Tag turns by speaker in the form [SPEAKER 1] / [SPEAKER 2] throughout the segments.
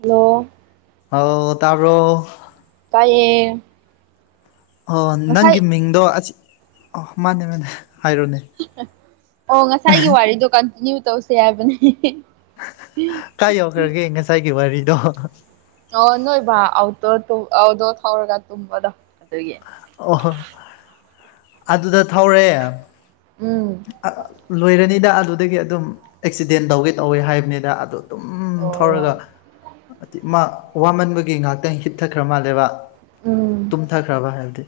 [SPEAKER 1] hello
[SPEAKER 2] hello ꯇꯥꯕꯔꯣ
[SPEAKER 1] ꯇꯥꯢꯌꯦ
[SPEAKER 2] ꯑꯣ ꯅꯪꯒꯤ ꯃꯤꯡꯗꯣ ꯑꯖꯤꯠ ꯑꯣ ꯃꯟꯅꯦ ꯃꯟꯅꯦ
[SPEAKER 1] ꯑꯣ ꯉꯁꯥꯏꯒꯤ ꯋꯥꯔꯤꯗꯣ ꯀꯟꯇꯤꯅ꯭ꯌꯨ ꯇꯧꯁꯦ ꯍꯥꯏꯕꯅꯦ
[SPEAKER 2] ꯀꯥꯏ ꯌꯧꯈ꯭ꯔꯒꯦ ꯉꯁꯥꯏꯒꯤ ꯋꯥꯔꯤꯗꯣ
[SPEAKER 1] ꯑꯣ ꯅꯣꯏ ꯕꯥ ꯑꯥꯎꯗꯣ ꯑꯥꯎꯇꯣ ꯊꯥꯎꯔꯒ ꯇꯨꯝꯕꯗꯣ ꯑꯗꯨꯒꯤ
[SPEAKER 2] ꯑꯣ ꯍꯣ ꯑꯗꯨꯗ ꯊꯧꯔꯦ
[SPEAKER 1] ꯎꯝ
[SPEAKER 2] ꯑꯥ ꯑꯥ ꯂꯣꯏꯔꯅꯤꯗ ꯑꯗꯨꯗꯒꯤ ꯑꯗꯨꯝ ꯑꯦꯛꯁꯤꯗꯦꯟ ꯇꯧꯒꯦ ꯇꯧꯋꯦ ꯍꯥꯏꯕꯅꯤꯗ ꯑꯗꯨ ꯑꯗꯨꯝ ꯊꯥꯎꯔꯒ
[SPEAKER 1] ꯑꯣ
[SPEAKER 2] ꯑꯇꯤꯃꯥ ꯋꯥꯃꯟꯕꯒꯤ ꯉꯥꯛꯇꯪ ꯍꯤꯞꯊꯈ꯭ꯔ ꯃꯥꯜꯂꯦꯕ
[SPEAKER 1] ꯎꯝ
[SPEAKER 2] ꯇꯨꯝꯊꯈ꯭ꯔꯕ ꯍꯥꯏꯕꯗꯤ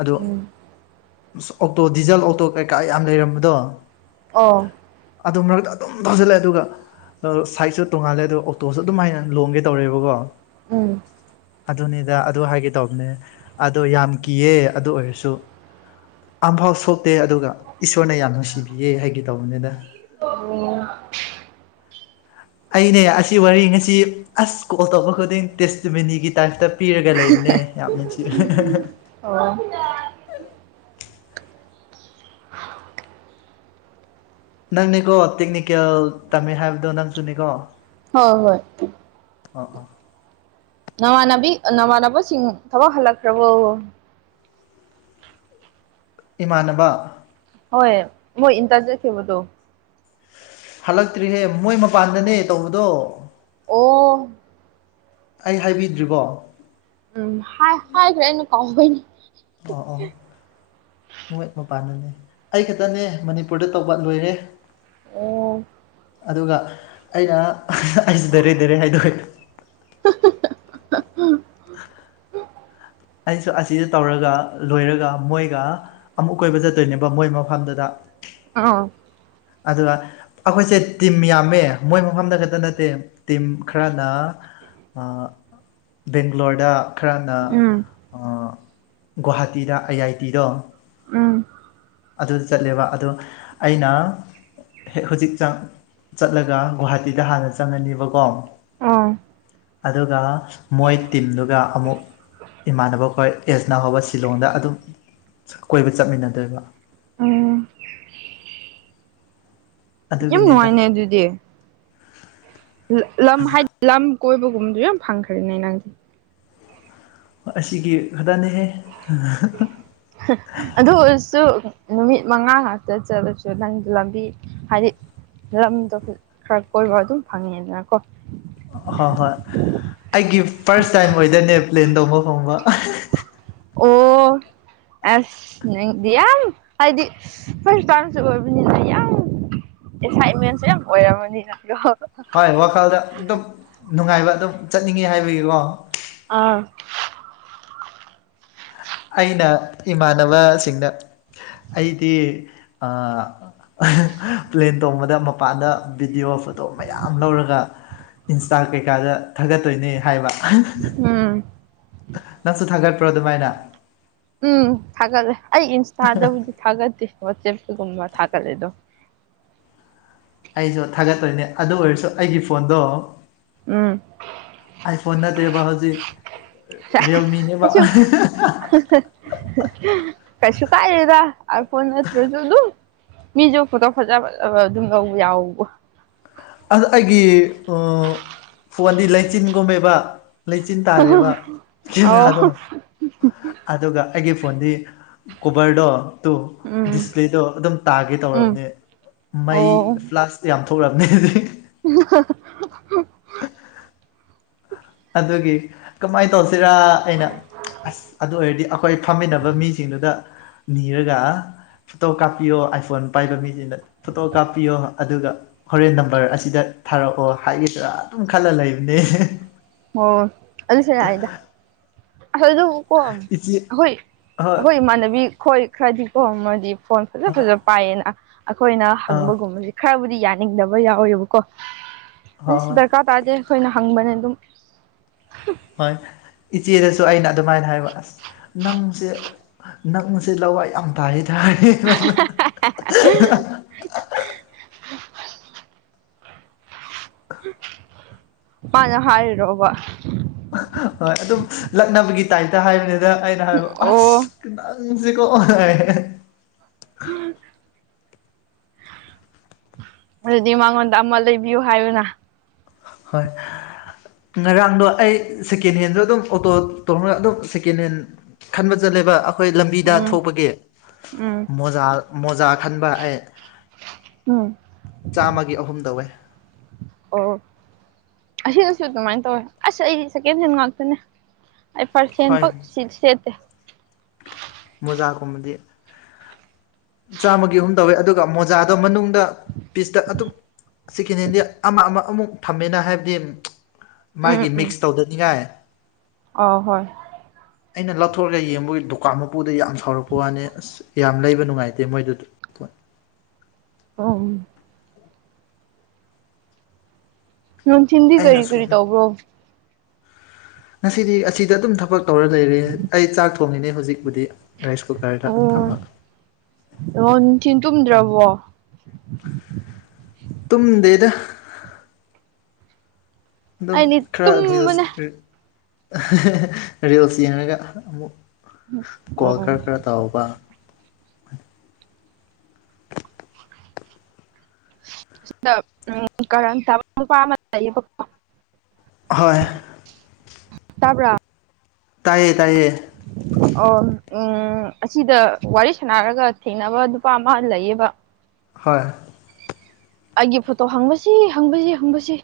[SPEAKER 2] ꯑꯗꯨ
[SPEAKER 1] ꯎꯝ
[SPEAKER 2] ꯑꯥꯁ ꯑꯣꯛꯇꯣ ꯗꯤꯖꯜ ꯑꯣꯛꯇꯣ ꯀꯩꯀꯥ ꯌꯥꯝ ꯂꯩꯔꯝꯕꯗꯣ
[SPEAKER 1] ꯑꯣ
[SPEAKER 2] ꯑꯗꯨ ꯃꯔꯛꯇ ꯑꯗꯨꯝ ꯊꯥꯖꯤꯜꯂꯦ ꯑꯗꯨꯒ ꯗꯣ ꯁꯥꯏꯠꯁꯨ ꯇꯣꯡꯉꯥꯜꯂꯦ ꯑꯗꯣ ꯑꯣꯛꯇꯣꯁꯨ ꯑꯗꯨꯝ ꯃꯥꯏꯅ ꯂꯣꯡꯒꯦ ꯇꯧꯔꯦꯕꯀꯣ
[SPEAKER 1] ꯎꯪ
[SPEAKER 2] ꯑꯗꯨꯅꯤꯗ ꯑꯗꯨ ꯍꯥꯏꯒꯦ ꯇꯧꯕꯅꯦ ꯑꯗꯣ ꯌꯥꯝ ꯀꯤꯌꯦ ꯑꯗꯨ ꯑꯣꯏꯔ ꯁꯨ ꯑꯃꯐꯥꯎ ꯁꯣꯛꯇꯦ ꯑꯗꯨꯒ ꯏꯁꯣꯔꯅ ꯌꯥꯝ ꯅꯨꯡꯁꯤꯕꯤꯌꯦ ꯍꯥꯏꯒꯦ ꯇꯧꯕꯅꯦꯗ
[SPEAKER 1] INAUDIBLE
[SPEAKER 2] ꯑꯩꯅꯦ ꯑꯁꯤ ꯋꯥꯔꯤ ꯉꯁꯤ ꯑꯥꯁ ꯀꯣꯜ ꯇꯧꯕ ꯈꯨꯗꯤꯡ ꯇꯦꯁꯇꯤꯃꯤꯅꯤꯒꯤ ꯇꯥꯏꯞꯇ ꯄꯤꯔꯒ ꯂꯩꯕꯅꯦ ꯌꯥꯝ ꯅꯨꯡꯁꯤꯌꯦ
[SPEAKER 1] INAUDIBLE
[SPEAKER 2] ꯅꯪꯅꯤꯀꯣ ꯇꯤꯛꯅꯤꯀꯦꯜ ꯇꯝꯃꯦ ꯍꯥꯏꯕꯗꯣ ꯅꯪꯁꯨꯅꯤꯀꯣ
[SPEAKER 1] ꯍꯣ ꯍꯣꯏ
[SPEAKER 2] INAUDIBLE
[SPEAKER 1] ꯅꯃꯥꯟꯅꯕꯤ ꯅꯃꯥꯟꯅꯕꯁꯤꯡ ꯊꯕꯛ ꯍꯜꯂꯛꯈ꯭ꯔꯕꯣ
[SPEAKER 2] ꯏꯃꯥꯟꯅꯕ
[SPEAKER 1] ꯍꯣꯏ ꯃꯣꯏ ꯏꯟꯇꯔꯟ ꯆꯠꯈꯤꯕꯗꯣ
[SPEAKER 2] ꯍꯜꯂꯛꯇ꯭ꯔꯤꯍꯦ ꯃꯣꯏ ꯃꯄꯥꯟꯗꯅꯦ ꯇꯧꯕꯗꯣ
[SPEAKER 1] ꯑꯣꯑꯣ
[SPEAKER 2] ꯑꯩ ꯍꯥꯏꯕꯤꯗ꯭ꯔꯤꯕꯣ
[SPEAKER 1] ꯎꯝ ꯍꯥꯏ ꯍꯥꯏꯈ꯭ꯔꯦ ꯉꯁꯥꯢꯒꯩꯅ
[SPEAKER 2] ꯑꯣ ꯑꯣ ꯃꯣꯏ ꯃꯄꯥꯥꯟꯗꯅꯦ ꯑꯩꯈꯛꯇꯅꯦ ꯃꯅꯤꯄꯨꯔꯗ ꯇꯧꯕ ꯂꯣꯏꯔꯦ
[SPEAKER 1] ꯑꯣꯑꯣ
[SPEAKER 2] ꯑꯗꯨꯒ ꯑꯩꯅꯥ ꯑꯩꯁ ꯗꯥꯏꯔꯦꯛ- ꯗꯥꯢꯔꯦꯛ ꯍꯥꯏꯗꯣꯛꯑꯦ
[SPEAKER 1] UNINTELLIGIBLE
[SPEAKER 2] ꯑꯩꯁꯨ ꯑꯁꯤꯖꯨ ꯇꯧꯔꯒꯥ ꯂꯣꯏꯔꯒꯥ ꯃꯣꯏꯒꯥ ꯑꯃꯨꯛ ꯀꯣꯏꯕ ꯆꯠꯇꯣꯏꯅꯦꯕ ꯃꯣꯏ ꯃꯐꯝꯗꯨꯗ
[SPEAKER 1] INAUDIBLE
[SPEAKER 2] ꯑꯗꯨꯒ ꯑꯩꯈꯣꯏꯁꯦ ꯇꯤꯝ ꯌꯥꯝꯃꯦ ꯃꯣꯏ ꯃꯐꯝꯗ ꯈꯛꯇ ꯅꯠꯇꯦ ꯇꯤꯝ ꯈꯔꯅ ꯑꯥ ꯕꯦꯡꯒ꯭ꯂꯣꯔꯗ ꯈꯔꯅ
[SPEAKER 1] ꯎꯝ
[SPEAKER 2] ꯑꯥ ꯒꯨꯍꯥꯇꯤꯗ ꯑꯥꯏ ꯑꯥꯏ ꯇꯤꯗꯣ
[SPEAKER 1] ꯎꯪ
[SPEAKER 2] ꯑꯗꯨꯗ ꯆꯠꯂꯦꯕ ꯑꯗꯣ ꯑꯩꯅ ꯍꯦꯛ ꯍꯧꯖꯤꯛ ꯆꯥꯛ ꯆꯠꯂꯒ ꯒꯨꯍꯥꯇꯤꯗ ꯍꯥꯟꯅ ꯆꯪꯉꯅꯤꯕꯀꯣ
[SPEAKER 1] INAUDIBLE
[SPEAKER 2] ꯑꯗꯨꯒ ꯃꯣꯏ ꯇꯤꯝꯗꯨꯒ ꯑꯃꯨꯛ ꯏꯃꯥꯟꯅꯕꯈꯣꯏ ꯑꯦꯖꯅꯥ ꯍꯧꯕ ꯁꯤꯂꯣꯡꯗ ꯑꯗꯨꯝ ꯀꯣꯏꯕ ꯆꯠꯃꯤꯟꯅꯗꯣꯏꯕ
[SPEAKER 1] INAUDIBLE ꯌꯥꯝ
[SPEAKER 2] ꯑꯗꯨꯒꯤꯅꯤꯗ
[SPEAKER 1] ꯅꯨꯡꯉꯥꯏꯅꯦ ꯑꯗꯨꯗꯤ ꯂ ꯂꯝ ꯍꯥꯏꯗꯤ ꯂꯝ ꯀꯣꯏꯕꯒꯨꯝꯕꯗꯨ ꯌꯥꯝ ꯐꯪꯈ꯭ꯔꯦꯅꯦ ꯅꯪ
[SPEAKER 2] ꯍꯣ ꯑꯁꯤꯒꯤ ꯈꯛꯇꯅꯦꯍꯦ
[SPEAKER 1] ꯍꯥ ꯑꯗꯨ ꯑꯣꯏꯔꯁꯨ ꯅꯨꯃꯤꯠ ꯃꯉꯥ ꯉꯥꯛꯇ ꯆꯠꯂꯁꯨ ꯅꯪ ꯂꯝꯕꯤ ꯍꯥꯏꯗꯤ ꯂꯝꯗꯣ ꯈꯔ ꯀꯣꯏꯕ ꯑꯗꯨꯝ ꯐꯪꯉꯦꯗꯅ ꯀꯣ
[SPEAKER 2] ꯍꯣꯏ ꯍꯣꯏ ꯄ꯭ꯂꯦꯟꯇꯣꯡꯕ ꯐꯪꯕ
[SPEAKER 1] ꯑꯣ ꯑꯦꯁ ꯅꯪꯗꯤ ꯌꯥꯝ ꯍꯥꯏꯗꯤ ꯐ꯭ꯔꯁꯇꯥꯏꯝꯁꯨ ꯑꯣꯏꯕꯅꯤꯅ ꯌꯥꯝ ꯑꯦꯛꯁꯥꯏꯠꯃꯦꯟꯁꯨ ꯌꯥꯝ ꯑꯣꯏꯔꯝꯃꯅꯤ ꯅꯪꯗꯣ
[SPEAKER 2] ꯍꯣꯏ ꯋꯥꯈꯜꯗ ꯑꯗꯨꯝ ꯅꯨꯡꯉꯥꯏꯕ ꯑꯗꯨꯝ ꯆꯠꯅꯤꯡꯉꯤ ꯍꯥꯏꯕꯒꯤꯀꯣ
[SPEAKER 1] ꯑꯥ
[SPEAKER 2] ꯑꯩꯅ ꯏꯃꯥꯟꯅꯕꯁꯤꯡꯗ ꯑꯩꯗꯤ ꯑ ꯄ꯭ꯂꯦꯟ ꯇꯣꯡꯕꯗ ꯃꯄꯥꯟꯗ ꯚꯤꯗꯤꯑꯣ ꯐꯣꯇꯣ ꯃꯌꯥꯝ ꯂꯧꯔꯒ ꯏꯟꯁꯇꯥ ꯀꯩꯀꯥꯗ ꯊꯥꯒꯠꯇꯣꯏꯅꯦ ꯍꯥꯏꯕ
[SPEAKER 1] ꯑꯝ
[SPEAKER 2] ꯄ꯭ꯔ ꯗꯨꯃꯥꯢꯅ
[SPEAKER 1] ꯎꯝ ꯊꯥꯒꯠꯂꯦ ꯑꯩ ꯏꯟꯁꯇꯥꯗꯕꯨꯗꯤ ꯊꯥꯒꯠꯇꯦ ꯋꯥꯆꯦꯞ ꯒꯨꯝꯕ ꯊꯥꯒꯠꯂꯦ ꯑꯗꯨꯝ
[SPEAKER 2] ꯑꯩꯁꯨ ꯊꯥꯒꯠꯇꯣꯏꯅꯦ ꯑꯗꯨ ꯑꯣꯏꯔꯁꯨ ꯑꯩꯒꯤ ꯐꯣꯟꯗꯣ
[SPEAKER 1] ꯎꯝ
[SPEAKER 2] ꯑꯥꯏꯐꯣꯟ ꯅꯠꯇꯦꯕ ꯍꯧꯖꯤꯛ ꯔꯤꯌꯦꯜꯃꯤꯅꯦꯕ
[SPEAKER 1] ꯑꯩꯁꯨ ꯀꯩꯁꯨ ꯀꯥꯏꯗꯦꯗ ꯑꯥꯢꯐꯣꯟ ꯅꯠꯇ꯭ꯔꯁꯨ ꯑꯗꯨꯝ ꯃꯤꯁꯨ ꯐꯣꯇꯣ ꯐꯖ ꯐꯖꯕ ꯑꯗꯨꯝ ꯂꯧ ꯌꯥꯎꯕ
[SPEAKER 2] ꯑꯗꯨ ꯑꯩꯒꯤ ꯐꯣꯟꯗꯤ ꯂꯩꯆꯤꯟꯒꯨꯝꯃꯦꯕ ꯂꯩꯆꯤꯟ ꯇꯥꯔꯦꯕ
[SPEAKER 1] ꯑꯣ
[SPEAKER 2] ꯀꯦꯃꯦꯔꯥꯗꯣ ꯑꯗꯨꯒ ꯑꯩꯒꯤ ꯐꯣꯟꯗꯤ ꯀꯣꯕꯔꯗꯣ ꯇꯣ
[SPEAKER 1] ꯎꯝ
[SPEAKER 2] ꯗꯤꯁꯄ꯭ꯂꯦꯗꯣ ꯑꯗꯨꯝ ꯇꯥꯒꯦ
[SPEAKER 1] ꯎꯝ
[SPEAKER 2] ꯇꯧꯔꯕꯅꯦ ꯃꯩ
[SPEAKER 1] ꯑꯣ
[SPEAKER 2] ꯐ꯭ꯂꯥꯁ ꯌꯥꯝ ꯊꯣꯛꯂꯝꯅꯤ ꯑꯗꯨꯒꯤ
[SPEAKER 1] [unintelligible]
[SPEAKER 2] ꯑꯗꯨꯒꯤ ꯀꯃꯥꯏꯅ ꯇꯧꯁꯤ ꯁꯤꯔꯥ ꯑꯩꯅ ꯑꯁ ꯑꯗꯨ ꯑꯣꯏꯔꯗꯤ ꯑꯈꯣꯏ ꯐꯝꯃꯤꯟꯅꯕ ꯃꯤꯁꯤꯡꯗꯨꯗ ꯅꯤꯔꯒ ꯐꯣꯇꯣ ꯀꯥꯞꯄꯤꯌꯣ ꯑꯥꯏꯐꯣꯟ ꯄꯥꯏꯕ ꯃꯤꯁꯤꯡꯅ ꯐꯣꯇꯣ ꯀꯥꯞꯄꯤꯌꯣ ꯑꯗꯨꯒ ꯍꯣꯔꯦꯟ ꯅꯝꯕꯔ ꯑꯁꯤꯗ ꯊꯥꯔꯛꯑꯣ ꯍꯥꯏꯁꯤꯔ ꯑꯗꯨꯝ ꯈꯜꯂ ꯂꯩꯕꯅꯦ
[SPEAKER 1] ꯑꯣ ꯑꯗꯨꯁꯨ ꯌꯥꯏꯗ ꯑꯗꯨꯕꯨ ꯀꯣ
[SPEAKER 2] ꯏꯆꯦ
[SPEAKER 1] ꯑꯈꯣꯏ
[SPEAKER 2] ꯍꯣꯏ
[SPEAKER 1] ꯑꯈꯣꯏ ꯏꯃꯥꯟꯅꯕꯤ ꯈꯣꯏ ꯈꯔꯗꯤꯀꯣ ꯃꯥꯜꯗꯤꯞ ꯐꯣꯟ ꯐꯖ
[SPEAKER 2] ꯑꯥ
[SPEAKER 1] ꯐꯖ ꯄꯥꯏꯌꯦꯅ ꯑꯈꯣꯏꯅ
[SPEAKER 2] ꯑꯥ
[SPEAKER 1] ꯍꯪꯕꯒꯨꯝꯕꯁꯤ ꯈꯔꯕꯨꯗꯤ ꯌꯥꯅꯤꯡꯗꯕ ꯌꯥꯎꯋꯦꯕꯀꯣ
[SPEAKER 2] ꯍꯣꯏ
[SPEAKER 1] ꯑꯗꯨꯢꯁꯨ
[SPEAKER 2] ꯍꯣꯏ
[SPEAKER 1] ꯗꯔꯀꯥꯔ ꯇꯥꯗꯦ ꯑꯩꯈꯣꯏꯅ ꯍꯪꯕꯅꯦ ꯑꯗꯨꯝ
[SPEAKER 2] ꯍꯣꯏ ꯀꯤꯠ ꯏꯆꯦꯗꯁꯨ ꯑꯩꯅ ꯑꯗꯨꯃꯥꯏꯅ ꯍꯥꯏꯕ ꯑꯁ ꯅꯪꯁꯦ ꯅꯪꯁꯦ ꯂꯋꯥꯏ ꯌꯥꯝ ꯇꯥꯢꯌꯦꯗ [unintelligible]
[SPEAKER 1] ꯃꯥꯅ ꯍꯥꯏꯔꯤꯔꯣꯕ
[SPEAKER 2] ꯍꯣꯏ ꯑꯗꯨꯝ ꯂꯛꯅꯕꯒꯤ ꯇꯥꯏꯞꯇ ꯍꯥꯏꯕꯅꯤꯗ ꯑꯩꯅ ꯍꯥꯏꯕ ꯑꯁ
[SPEAKER 1] ꯑꯣ
[SPEAKER 2] ꯀꯅꯥꯅꯣ ꯅꯪꯁꯤ ꯀꯣ ꯍꯥꯢ
[SPEAKER 1] ꯑꯗꯨꯗꯤ ꯃꯉꯣꯟꯗ ꯑꯃ ꯂꯩꯕꯤꯌꯨ ꯍꯥꯏꯌꯨꯅ
[SPEAKER 2] ꯍꯣꯏ ꯉꯔꯥꯡꯗꯣ ꯑꯩ ꯁꯦꯀꯦꯟ ꯍꯦꯟꯗꯣ ꯑꯗꯨꯝ ꯑꯣꯇꯣ ꯇꯣꯡꯔ ꯑꯗꯨꯝ ꯁꯦꯀꯦꯟ ꯍꯦꯟ ꯈꯟꯕ ꯆꯠꯂꯦꯕ ꯑꯩꯈꯣꯏ ꯂꯝꯕꯤꯗ
[SPEAKER 1] ꯎꯝ
[SPEAKER 2] ꯊꯣꯛꯄꯒꯤ
[SPEAKER 1] ꯎꯝ
[SPEAKER 2] ꯃꯣꯖꯥ ꯃꯣꯖꯥ ꯈꯟꯕ ꯑꯩ
[SPEAKER 1] ꯎꯝ
[SPEAKER 2] ꯆꯥꯝꯃꯒꯤ ꯑꯍꯨꯝ ꯇꯧꯋꯦ
[SPEAKER 1] ꯑꯣ ꯑꯁꯤꯗꯁꯨ ꯑꯗꯨꯃꯥꯏꯅ ꯇꯧꯋꯦ ꯑꯁ ꯑꯩꯗꯤ ꯁꯦꯀꯦꯟ ꯍꯦꯟ ꯉꯥꯛꯇꯅꯦ ꯑꯩ ꯐꯥꯔꯁꯍꯦꯟ
[SPEAKER 2] ꯍꯣꯏ
[SPEAKER 1] ꯐꯥꯎ ꯁꯤ ꯁꯦꯠꯇꯦ
[SPEAKER 2] ꯑꯣꯖꯥꯒꯨꯝꯕꯗꯤ ꯆꯥꯝꯃꯒꯤ ꯑꯍꯨꯝ ꯇꯧꯋꯦ ꯑꯗꯨꯒ ꯃꯣꯖꯥꯗꯣ ꯃꯅꯨꯡꯗ ꯄꯤꯁꯇ ꯑꯗꯨꯝ ꯁꯦꯀꯦꯟ ꯍꯦꯟꯗꯤ ꯑꯃ ꯑꯃ ꯑꯃꯨꯛ ꯊꯝꯃꯦꯅ ꯍꯥꯏꯕꯗꯤ ꯃꯥꯒꯤ ꯃꯤꯛꯁ ꯇꯧꯗꯅꯤꯡꯉꯥꯏ
[SPEAKER 1] ꯑ ꯍꯣꯏ
[SPEAKER 2] ꯑꯩꯅ ꯂꯧꯊꯣꯔ ꯌꯦꯡꯕꯒꯤ ꯗꯨꯀꯥꯟ ꯃꯄꯨꯗꯣ ꯌꯥꯝ ꯁꯥꯎꯔꯛꯄ ꯋꯥꯅꯦ ꯑꯁ ꯌꯥꯝ ꯂꯩꯕ ꯅꯨꯡꯉꯥꯏ [unintelligible]
[SPEAKER 1] ꯑꯣꯝ ꯅꯨꯊꯤꯟꯗꯤ
[SPEAKER 2] ꯑꯩꯅ
[SPEAKER 1] ꯀꯔꯤ ꯀꯔꯤ
[SPEAKER 2] ꯁꯣꯝ
[SPEAKER 1] ꯇꯧꯕ꯭ꯔꯣ
[SPEAKER 2] ꯉꯁꯤꯗꯤ ꯑꯁꯤꯗ ꯑꯗꯨꯝ ꯊꯕꯛ ꯇꯧꯔ ꯂꯩꯔꯦ ꯑꯩ ꯆꯥꯛ ꯊꯣꯡꯉꯤꯅꯦ ꯍꯧꯖꯤꯛꯄꯨꯗꯤ ꯔꯥꯏꯁ ꯀꯨꯀꯔꯗ
[SPEAKER 1] ꯑꯣ
[SPEAKER 2] ꯊꯝꯃꯒ
[SPEAKER 1] ꯑꯣ ꯅꯨꯡꯊꯤꯟ ꯇꯨꯝꯗ꯭ꯔꯕꯣ [inaudible]
[SPEAKER 2] ꯇꯨꯝꯗꯦꯗ ꯑꯗꯨꯝ
[SPEAKER 1] ꯑꯩꯗꯤ
[SPEAKER 2] ꯈꯔ
[SPEAKER 1] ꯇꯨꯝꯕꯅꯦ
[SPEAKER 2] [unintelligible] ꯔꯤꯜꯁ ꯌꯦꯡꯔꯒ ꯑꯃꯨꯛ ꯀꯣꯜ
[SPEAKER 1] ꯎꯝ
[SPEAKER 2] ꯈꯔ ꯈꯔ ꯇꯧꯕ
[SPEAKER 1] [inaudible] [inaudible]
[SPEAKER 2] ꯍꯣꯏ
[SPEAKER 1] ꯇꯥꯕꯔꯥ
[SPEAKER 2] ꯇꯥꯏꯌꯦ ꯇꯥꯏꯌꯦ
[SPEAKER 1] ꯑꯣ ꯎꯝ ꯑꯁꯤꯗ ꯋꯥꯔꯤ ꯁꯥꯟꯅꯔꯒ ꯊꯦꯡꯅꯕ ꯅꯨꯄꯥ ꯑꯃ ꯂꯩꯌꯦꯕ
[SPEAKER 2] ꯍꯣꯏ
[SPEAKER 1] ꯑꯩꯒꯤ ꯐꯣꯇꯣ ꯍꯪꯕꯁꯤ ꯍꯪꯕꯁꯤ ꯍꯪꯕꯁꯤ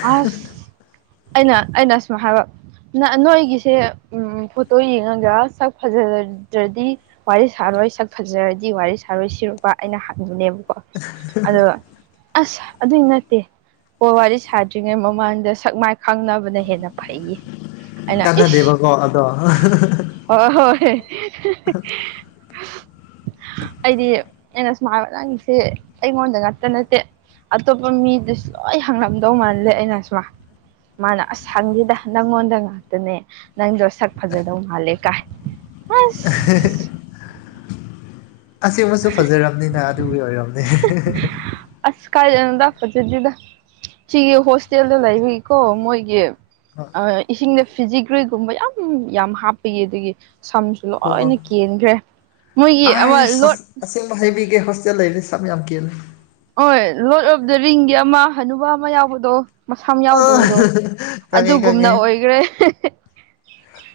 [SPEAKER 1] ꯑꯁ ꯑꯩꯅ ꯑꯩꯅ ꯁꯨꯝ ꯍꯥꯏꯕ ꯅ ꯅꯣꯏꯒꯤꯁꯦ ꯎꯝ ꯐꯣꯇꯣ ꯌꯦꯡꯉꯒ ꯁꯛ ꯐꯖꯔꯗ꯭ꯔꯗꯤ ꯋꯥꯔꯤ ꯁꯥꯔ ꯍꯣꯏ ꯁꯛ ꯐꯖꯔꯗꯤ ꯋꯥꯔꯤ ꯁꯥꯔꯣꯏ ꯁꯤꯔꯨꯕ ꯑꯩꯅ ꯍꯪꯕꯅꯦꯕ ꯑꯗꯣ ꯑꯁ ꯑꯗꯨꯏ ꯅꯠꯇꯦ ꯀꯣꯜ ꯋꯥꯔꯤ ꯁꯥꯗ꯭ꯔꯤꯉꯩ ꯃꯃꯥꯡꯗ ꯁꯛ ꯃꯥꯏ ꯈꯪꯅꯕꯅ ꯍꯦꯟꯅ ꯐꯩꯌꯦ ꯑꯩꯅ ꯏꯁ
[SPEAKER 2] ꯀꯥꯟꯅꯗꯦꯕꯀꯣ ꯑꯗꯣ
[SPEAKER 1] [unintelligible] ꯑꯩꯗꯤ ꯑꯩꯅ ꯁꯨꯝ ꯍꯕꯥ ꯅꯪꯁꯦ ꯑꯩꯉꯣꯟꯗ ꯉꯛꯇ ꯅꯠꯇꯦ ꯑꯇꯣꯞꯄ ꯃꯤꯗꯨꯁꯨ ꯂꯣꯏ ꯍꯪꯉꯝꯗꯧ ꯃꯥꯜꯂꯦ ꯑꯩꯅ ꯁꯨꯃ ꯃꯥꯅ ꯑꯁ ꯍꯪꯗꯦꯗ ꯅꯪꯉꯣꯟꯗ ꯉꯥꯛꯇꯅꯦ ꯅꯪꯗꯣꯛ ꯁꯛ ꯐꯖꯗꯧ ꯃꯥꯜꯂꯦ ꯀꯥ
[SPEAKER 2] [unintelligible] ꯑꯁꯦꯡꯕꯁꯨ ꯐꯖꯔꯝꯅꯤꯅ ꯑꯗꯨꯒꯤ ꯑꯣꯏꯔꯝꯅꯤ
[SPEAKER 1] ꯑꯁ ꯀꯥꯏꯗꯩꯅꯣꯗ ꯐꯖꯗꯦꯗ ꯁꯤꯒꯤ ꯍꯣꯁꯇꯦꯜꯗ ꯂꯩꯕꯒꯤꯀꯣ ꯃꯣꯏꯒꯤ ꯑꯥ ꯏꯁꯤꯡꯗ ꯐꯤꯖꯤꯒ꯭ꯔꯤꯒꯨꯝꯕ ꯌꯥꯝ ꯌꯥꯝ ꯍꯥꯞꯄꯒꯤ ꯑꯗꯨꯒꯤ ꯁꯝꯁꯨ
[SPEAKER 2] ꯍꯣꯏ ꯍꯣꯏ
[SPEAKER 1] ꯂꯣꯏꯅ ꯀꯦꯟꯈ꯭ꯔꯦ ꯃꯣꯏꯒꯤ ꯑꯃ
[SPEAKER 2] ꯑꯁ
[SPEAKER 1] ꯂꯣꯠ
[SPEAKER 2] ꯑꯁꯦꯡꯕ ꯍꯥꯏꯕꯤꯒꯦ ꯍꯣꯁꯇꯦꯜ [unintelligible]
[SPEAKER 1] ꯍꯣꯏ ꯂꯣꯠ ꯑꯣꯞ ꯗꯥ ꯔꯤꯡꯒꯤ ꯑꯃ ꯍꯥꯅꯨꯕ ꯑꯃ ꯌꯥꯎꯕꯗꯣ ꯃꯁꯥꯝ
[SPEAKER 2] ꯑ
[SPEAKER 1] ꯌꯥꯎꯗꯕꯗꯣ
[SPEAKER 2] ꯈꯪꯉꯦ
[SPEAKER 1] ꯑꯗꯨꯒꯨꯝꯅ
[SPEAKER 2] ꯈꯪꯉꯦ
[SPEAKER 1] ꯑꯣꯏꯒ꯭ꯔꯦ ꯍꯦꯍꯦ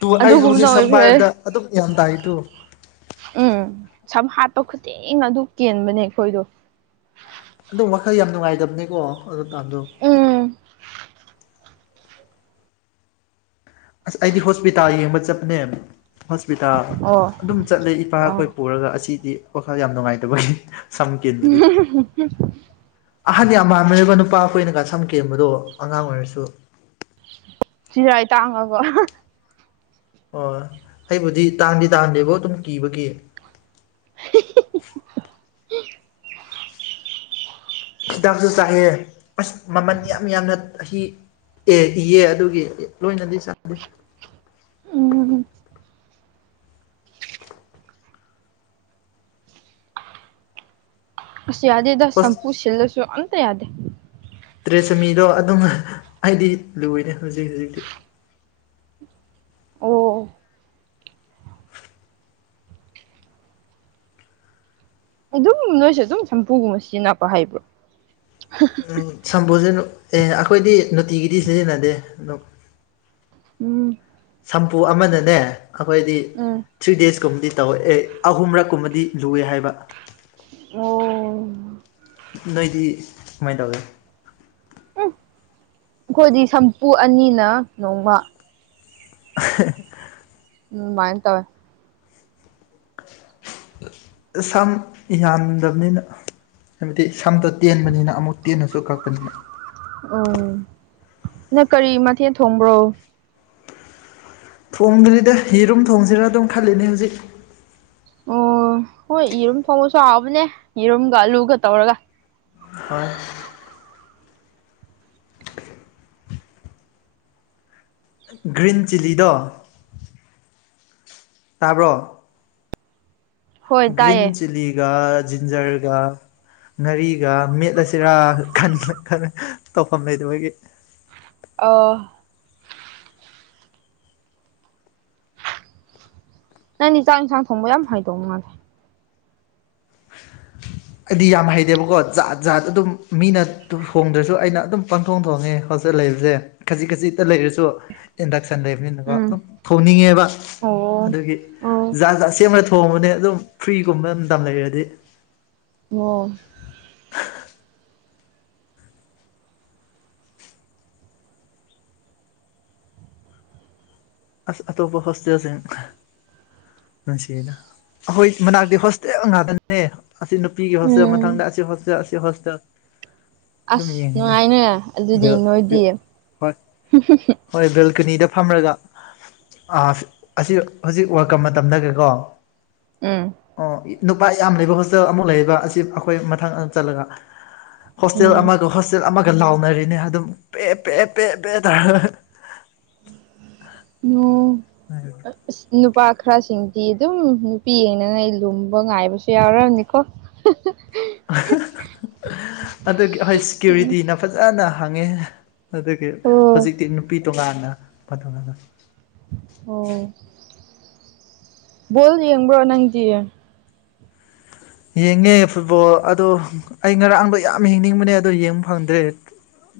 [SPEAKER 2] ꯇꯨ ꯑꯩꯁꯨ
[SPEAKER 1] ꯑꯗꯨꯒꯨꯝꯅ
[SPEAKER 2] ꯍꯧꯖꯤꯛ ꯁꯝ
[SPEAKER 1] ꯑꯣꯏꯈ꯭ꯔꯦ
[SPEAKER 2] ꯄꯥꯏꯕꯗ [unintelligible]
[SPEAKER 1] ꯎꯝ ꯁꯝ ꯍꯥꯠꯄ ꯈꯨꯗꯤꯡ ꯑꯗꯨ ꯀꯦꯟꯕꯅꯦ ꯑꯩꯈꯣꯏꯗꯣ
[SPEAKER 2] ꯑꯗꯨꯝ ꯋꯥꯈꯜ ꯌꯥꯝ ꯅꯨꯡꯉꯥꯏꯇꯕꯅꯦꯀꯣ ꯑꯗꯨ ꯇꯥꯟꯗꯣ
[SPEAKER 1] ꯎꯝ
[SPEAKER 2] ꯑꯁ ꯑꯩꯗꯤ ꯍꯣꯁꯄꯤꯇꯥꯜ ꯌꯦꯡꯕ ꯆꯠꯄꯅꯦ ꯍꯣꯁꯄꯤꯇꯥꯜ
[SPEAKER 1] ꯑꯣ
[SPEAKER 2] ꯑꯗꯨꯝ ꯆꯠꯂꯦ ꯏꯄꯥ
[SPEAKER 1] ꯑꯥ
[SPEAKER 2] ꯏꯈꯣꯏ ꯄꯨꯔꯒ ꯑꯁꯤꯗꯤ ꯋꯥꯈꯜ ꯌꯥꯝ ꯅꯨꯡꯉꯥꯏꯇꯕꯒꯤ ꯁꯝ ꯀꯦꯟꯕꯗꯤ
[SPEAKER 1] [unintelligible]
[SPEAKER 2] ꯑꯍꯟ ꯌꯥꯝ ꯃꯥꯟꯕꯅꯦꯕ ꯅꯨꯄꯥ ꯑꯩꯈꯣꯏꯅꯒ ꯁꯝ ꯀꯦꯟꯕꯗꯣ ꯑꯉꯥꯡ ꯑꯣꯏꯔꯁꯨ
[SPEAKER 1] ꯆꯤꯔꯥꯏ ꯇꯥꯡꯉꯕꯣ
[SPEAKER 2] ꯍꯣꯏ ꯑꯩꯕꯨꯗꯤ ꯇꯥꯟꯗꯤ ꯇꯥꯟꯗꯦꯕꯣ ꯑꯗꯨꯝ ꯀꯤꯕꯒꯤ
[SPEAKER 1] [unintelligible]
[SPEAKER 2] ꯍꯤꯗꯥꯛꯁꯨ ꯆꯥꯏꯑꯦ ꯑꯁ ꯃꯃꯜ ꯌꯥꯝ ꯌꯥꯝꯅ ꯆꯍꯤ ꯑꯦ ꯏꯌꯦ ꯑꯗꯨꯒꯤ ꯂꯣꯏꯅꯗꯤ ꯆꯥꯗꯦ
[SPEAKER 1] ꯎꯝ ꯑꯁ ꯌꯥꯗꯦꯗ
[SPEAKER 2] ꯍꯣꯁ
[SPEAKER 1] ꯁꯝꯄꯨ ꯁꯤꯜꯂꯁꯨ ꯑꯝꯇ ꯌꯥꯗꯦ
[SPEAKER 2] ꯇ꯭ꯔꯦ ꯆꯝꯃꯤꯗꯣ ꯑꯗꯨꯝ ꯑꯩꯗꯤ ꯂꯣꯏꯔꯦ ꯍꯧꯖꯤꯛ ꯍꯧꯖꯤꯛꯇꯤ
[SPEAKER 1] ꯑꯣ ꯑꯗꯨꯝ ꯅꯣꯏꯁꯨ ꯑꯗꯨꯝ ꯁꯝꯄꯨꯒꯨꯝꯕ ꯁꯤꯖꯤꯟꯅꯕ ꯍꯩꯕ꯭ꯔꯣ
[SPEAKER 2] ꯑꯝ ꯁꯝꯄꯨꯁꯦ ꯅꯨꯝ ꯑꯦ ꯑꯩꯈꯣꯏꯗꯤ ꯅꯨꯡꯇꯤꯒꯤꯗꯤ ꯁꯤꯖꯤꯟꯅꯗꯦ ꯅꯨꯝ
[SPEAKER 1] ꯎꯝ
[SPEAKER 2] ꯁꯝꯐꯨ ꯑꯃꯗꯅꯦ ꯑꯩꯈꯣꯏꯗꯤ
[SPEAKER 1] ꯎꯝ
[SPEAKER 2] ꯊ꯭ꯔꯤ ꯗꯦꯖꯀꯨꯝꯕꯗꯤ ꯇꯧ ꯌꯦ ꯑꯩ ꯑꯍꯨꯝꯔꯛꯀꯨꯝꯕꯗꯤ ꯂꯨꯋꯦ ꯍꯥꯏꯕ
[SPEAKER 1] ꯑꯣ
[SPEAKER 2] ꯅꯣꯏꯗꯤ ꯀꯃꯥꯏꯅ ꯇꯧꯒꯦ
[SPEAKER 1] ꯎꯝ ꯑꯩꯈꯣꯏꯗꯤ ꯁꯝꯄꯨ ꯑꯅꯤꯅ ꯅꯣꯡꯃ
[SPEAKER 2] [unintelligible]
[SPEAKER 1] ꯎꯝ ꯃꯥꯥꯏꯅ ꯇꯧꯋꯦ
[SPEAKER 2] ꯁꯝ ꯌꯥꯝꯗꯕꯅꯤꯅ ꯍꯥꯏꯕꯗꯤ ꯁꯝꯇꯨ ꯇꯦꯟꯕꯅꯤꯅ ꯑꯃꯨꯛ ꯇꯦꯟꯅꯁꯨ ꯀꯛꯄꯅꯤꯅ
[SPEAKER 1] ꯎꯝ ꯅꯪ ꯀꯔꯤ ꯃꯊꯦꯜ ꯊꯣꯡꯕ꯭ꯔꯣ
[SPEAKER 2] ꯊꯣꯡꯗ꯭ꯔꯤꯗ ꯌꯦꯔꯨꯝ ꯊꯣꯡꯁꯤꯔꯥ ꯑꯗꯨꯝ ꯈꯜꯂꯤꯅꯦ ꯍꯧꯖꯤꯛ
[SPEAKER 1] ꯑꯣ ꯍꯣꯏ ꯌꯦꯔꯨꯝ ꯊꯣꯡꯕꯁꯨ ꯍꯥꯎꯕꯅꯦ ꯌꯦꯔꯨꯝꯒ ꯑꯂꯨꯒ ꯇꯧꯔꯒ
[SPEAKER 2] ꯍꯣꯏ ꯒ꯭ꯔꯤꯟ ꯆꯤꯂꯤꯗꯣ ꯇꯥꯕ꯭ꯔꯣ
[SPEAKER 1] ꯍꯣꯏ
[SPEAKER 2] ꯒ꯭ꯔꯤꯟ
[SPEAKER 1] ꯇꯥꯏꯌꯦ
[SPEAKER 2] ꯆꯤꯂꯤꯒ ꯖꯤꯟꯖꯔꯒ ꯉꯥꯔꯤꯒ ꯃꯦꯠꯂꯁꯤꯔꯥ ꯈꯟꯕ ꯈꯟ ꯇꯧꯐꯝ ꯂꯩꯇꯕꯒꯤ
[SPEAKER 1] ꯑꯣ ꯅꯪꯗꯤ ꯆꯥꯛ ꯏꯟꯁꯥꯡ ꯊꯣꯡꯕ ꯌꯥꯝ ꯍꯩꯗꯧ ꯃꯥꯜꯂꯦ [inaudible]
[SPEAKER 2] ꯑꯩꯗꯤ ꯌꯥꯝ ꯍꯩꯇꯦꯕꯀꯣ ꯖꯥꯠ ꯖꯥꯠ ꯑꯗꯨꯝ ꯃꯤꯅ ꯍꯣꯡꯗ꯭ꯔꯁꯨ ꯑꯩꯅ ꯑꯗꯨꯝ ꯄꯪꯊꯣꯡ ꯊꯣꯡꯉꯦ ꯍꯣꯁꯇꯦꯜ ꯂꯩꯕꯁꯦ ꯈꯖꯤꯛ ꯈꯖꯤꯛꯇ ꯂꯩꯔꯁꯨ ꯏꯟꯗꯛꯁꯟ ꯁꯟ ꯂꯩꯕꯅꯤꯅꯀꯣ
[SPEAKER 1] ꯎꯝ
[SPEAKER 2] ꯑꯗꯨꯝ ꯊꯣꯡꯅꯤꯡꯉꯦꯕ
[SPEAKER 1] ꯑꯣ
[SPEAKER 2] ꯑꯗꯨꯒꯤ
[SPEAKER 1] ꯑꯣ
[SPEAKER 2] ꯖꯥꯠ ꯖꯥꯠ ꯁꯦꯝꯃ ꯊꯣꯡꯕꯅꯦ ꯑꯗꯨꯝ ꯐ꯭ꯔꯤꯒꯨꯝꯕ ꯃꯇꯝ ꯂꯩꯔꯗꯤ
[SPEAKER 1] ꯑꯣ
[SPEAKER 2] ꯑꯁ ꯑꯇꯣꯞꯄ ꯍꯣꯁꯇꯦꯜꯁꯤꯡ ꯃꯁꯤꯅ ꯑꯩꯈꯣꯏ ꯃꯅꯥꯛꯇꯤ ꯍꯣꯁꯇꯦꯜ ꯉꯥꯛꯇꯅꯦ ꯑꯁꯤ ꯅꯨꯄꯤꯒꯤ ꯍꯣꯁꯇꯦꯜ
[SPEAKER 1] ꯎꯝ
[SPEAKER 2] ꯃꯊꯪꯗ ꯑꯁꯤ ꯍꯣꯁꯇꯦꯜ ꯑꯁꯤ ꯍꯣꯁꯇꯦꯜ ꯑꯗꯨꯝ
[SPEAKER 1] ꯑꯁ
[SPEAKER 2] ꯌꯦꯡꯒꯅꯤ
[SPEAKER 1] ꯅꯨꯡꯉꯥꯏꯅꯦ ꯑꯗꯨꯗꯤ
[SPEAKER 2] ꯕꯦꯜ ꯕꯦ
[SPEAKER 1] ꯅꯣꯏꯗꯤ
[SPEAKER 2] ꯍꯣꯏ ꯍꯣꯢ ꯕꯤꯜꯗꯤ ꯀꯅꯤꯗ ꯐꯝꯔꯒ ꯑꯥꯐ ꯑꯁꯤꯗ ꯍꯧꯖꯤꯛ ꯋꯥꯔꯜꯀꯞ ꯃꯇꯝꯗꯒꯤꯀꯣ
[SPEAKER 1] ꯎꯝ
[SPEAKER 2] ꯑꯣ ꯅꯨꯄꯥ ꯌꯥꯝ ꯂꯩꯕ ꯍꯣꯁꯇꯦꯜ ꯑꯃꯨꯛ ꯂꯩꯑꯦꯕ ꯑꯁꯤ ꯑꯩꯈꯣꯏ ꯃꯊꯪ ꯆꯠꯂꯒ ꯍꯣꯁꯇꯦꯜ
[SPEAKER 1] ꯎꯝ
[SPEAKER 2] ꯑꯃꯗꯣ ꯍꯣꯁꯇꯦꯜ ꯑꯃ ꯂꯥꯎꯅꯔꯤꯅꯦ ꯑꯗꯨꯝ ꯄꯦ ꯄꯦ ꯄꯦ ꯄꯦ ꯇꯔꯒ
[SPEAKER 1] ꯑꯣ ꯅꯨꯄꯥ ꯈꯔꯁꯤꯡꯗꯤ ꯑꯗꯨꯝ ꯅꯨꯄꯤ ꯌꯦꯡꯂꯒ ꯑꯩ ꯂꯨꯝꯕ ꯉꯥꯏꯕꯁꯨ ꯌꯥꯎꯔꯝꯅꯤꯀꯣ
[SPEAKER 2] ꯑꯗꯨꯒꯤ ꯑꯩꯈꯣꯢ ꯁꯦꯀ꯭ꯌꯨꯔꯤꯇꯤꯅ ꯐꯖꯅ ꯍꯪꯉꯦ ꯑꯗꯨꯒꯤ
[SPEAKER 1] ꯑꯣ
[SPEAKER 2] ꯍꯧꯖꯤꯛꯇꯤ ꯅꯨꯄꯤ ꯇꯣꯉꯥꯟꯅ ꯅꯨꯄꯥ ꯇꯣꯉꯥꯟꯅ
[SPEAKER 1] ꯑꯣ ꯕꯣꯜ ꯌꯦꯡꯕ꯭ꯔꯣ ꯅꯪꯗꯤ
[SPEAKER 2] ꯌꯦꯡꯉꯦ ꯐꯨꯠꯕꯣꯜ ꯑꯗꯣ ꯑꯩ ꯉꯔꯥꯡꯗꯣ ꯌꯥꯝ ꯌꯦꯡꯅꯤꯡꯕꯅꯦ ꯑꯗꯣ ꯌꯦꯡꯕ ꯐꯪꯗ꯭ꯔꯦ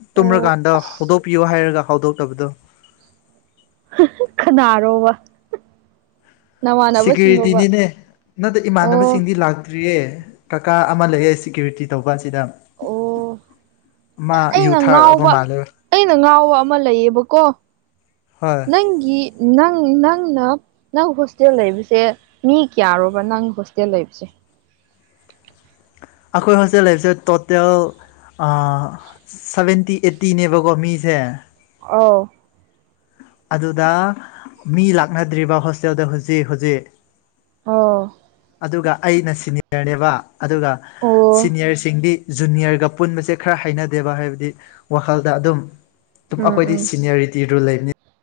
[SPEAKER 1] ꯑꯣ
[SPEAKER 2] ꯇꯨꯝꯔꯀꯥꯟꯗ
[SPEAKER 1] ꯑꯁ
[SPEAKER 2] ꯍꯧꯗꯣꯛꯄꯤꯌꯣ ꯍꯥꯏꯔꯒ ꯍꯧꯗꯣꯛꯇꯕꯗꯣ
[SPEAKER 1] ꯈꯅꯥꯔꯣ ꯋꯥ
[SPEAKER 2] ꯁꯦꯀ꯭ꯌꯨꯔꯤꯇꯤꯅꯤꯅꯦ ꯅꯠꯇꯦ
[SPEAKER 1] ꯑꯣ
[SPEAKER 2] ꯏꯃꯥꯟꯅꯕꯁꯤꯡꯗꯤ ꯂꯥꯛꯇꯦ ꯌꯦ ꯀꯥꯀꯥ ꯑꯃ ꯂꯩꯌꯦ ꯁꯦꯀ꯭ꯌꯨꯔꯤꯇꯤ ꯇꯧꯕꯁꯤꯗ
[SPEAKER 1] ꯑꯣ ꯑꯩꯅ ꯉꯥꯎꯕ ꯑꯩꯅ ꯉꯥꯎꯕ ꯑꯃ ꯂꯩꯌꯦꯕꯀꯣ
[SPEAKER 2] ꯍꯣꯏ
[SPEAKER 1] ꯅꯪꯒꯤ ꯅꯪ ꯅꯪꯅ ꯅꯪ ꯍꯣꯁꯇꯦꯜ ꯂꯩꯕꯁꯦ ꯃꯤ ꯀꯌꯥꯔꯣꯕ ꯅꯪ ꯍꯣꯁꯇꯦꯜ ꯂꯩꯕꯁꯦ [inaudible]
[SPEAKER 2] ꯑꯩꯈꯣꯏ ꯍꯣꯁꯇꯦꯜ ꯂꯩꯕꯁꯦ ꯇꯣꯇꯦꯜ ꯑ ꯁꯚꯦꯟꯇꯤ ꯑꯦꯠꯇꯤꯅꯦꯕꯀꯣ ꯃꯤꯁꯦ
[SPEAKER 1] ꯑꯧ
[SPEAKER 2] ꯑꯗꯨꯗ ꯃꯤ ꯂꯥꯛꯅꯗ꯭ꯔꯤꯕ ꯍꯣꯁꯇꯦꯜꯗ ꯍꯧꯖꯤꯛ ꯍꯧꯖꯤꯛ
[SPEAKER 1] ꯑꯣ
[SPEAKER 2] ꯑꯗꯨꯒ ꯑꯩꯅ ꯁꯤꯅꯤꯌꯔꯅꯦꯕ ꯑꯗꯨꯒ
[SPEAKER 1] ꯑꯣ
[SPEAKER 2] ꯁꯤꯅꯤꯌꯔꯁꯤꯡꯗꯤ ꯖꯨꯅꯤꯌꯔꯒ ꯄꯨꯟꯕꯁꯦ ꯈꯔ ꯍꯥꯏꯅꯗꯦꯕ ꯍꯥꯏꯕꯗꯤ ꯋꯥꯈꯜꯗ ꯑꯗꯨꯝ ꯇꯨꯝ
[SPEAKER 1] ꯎꯝ
[SPEAKER 2] ꯑꯩꯈꯣꯏꯗꯤ
[SPEAKER 1] ꯎꯝ
[SPEAKER 2] ꯁꯤꯅꯤꯌꯔꯔꯤꯇꯤ ꯔꯨꯜ ꯂꯩꯕꯅꯤ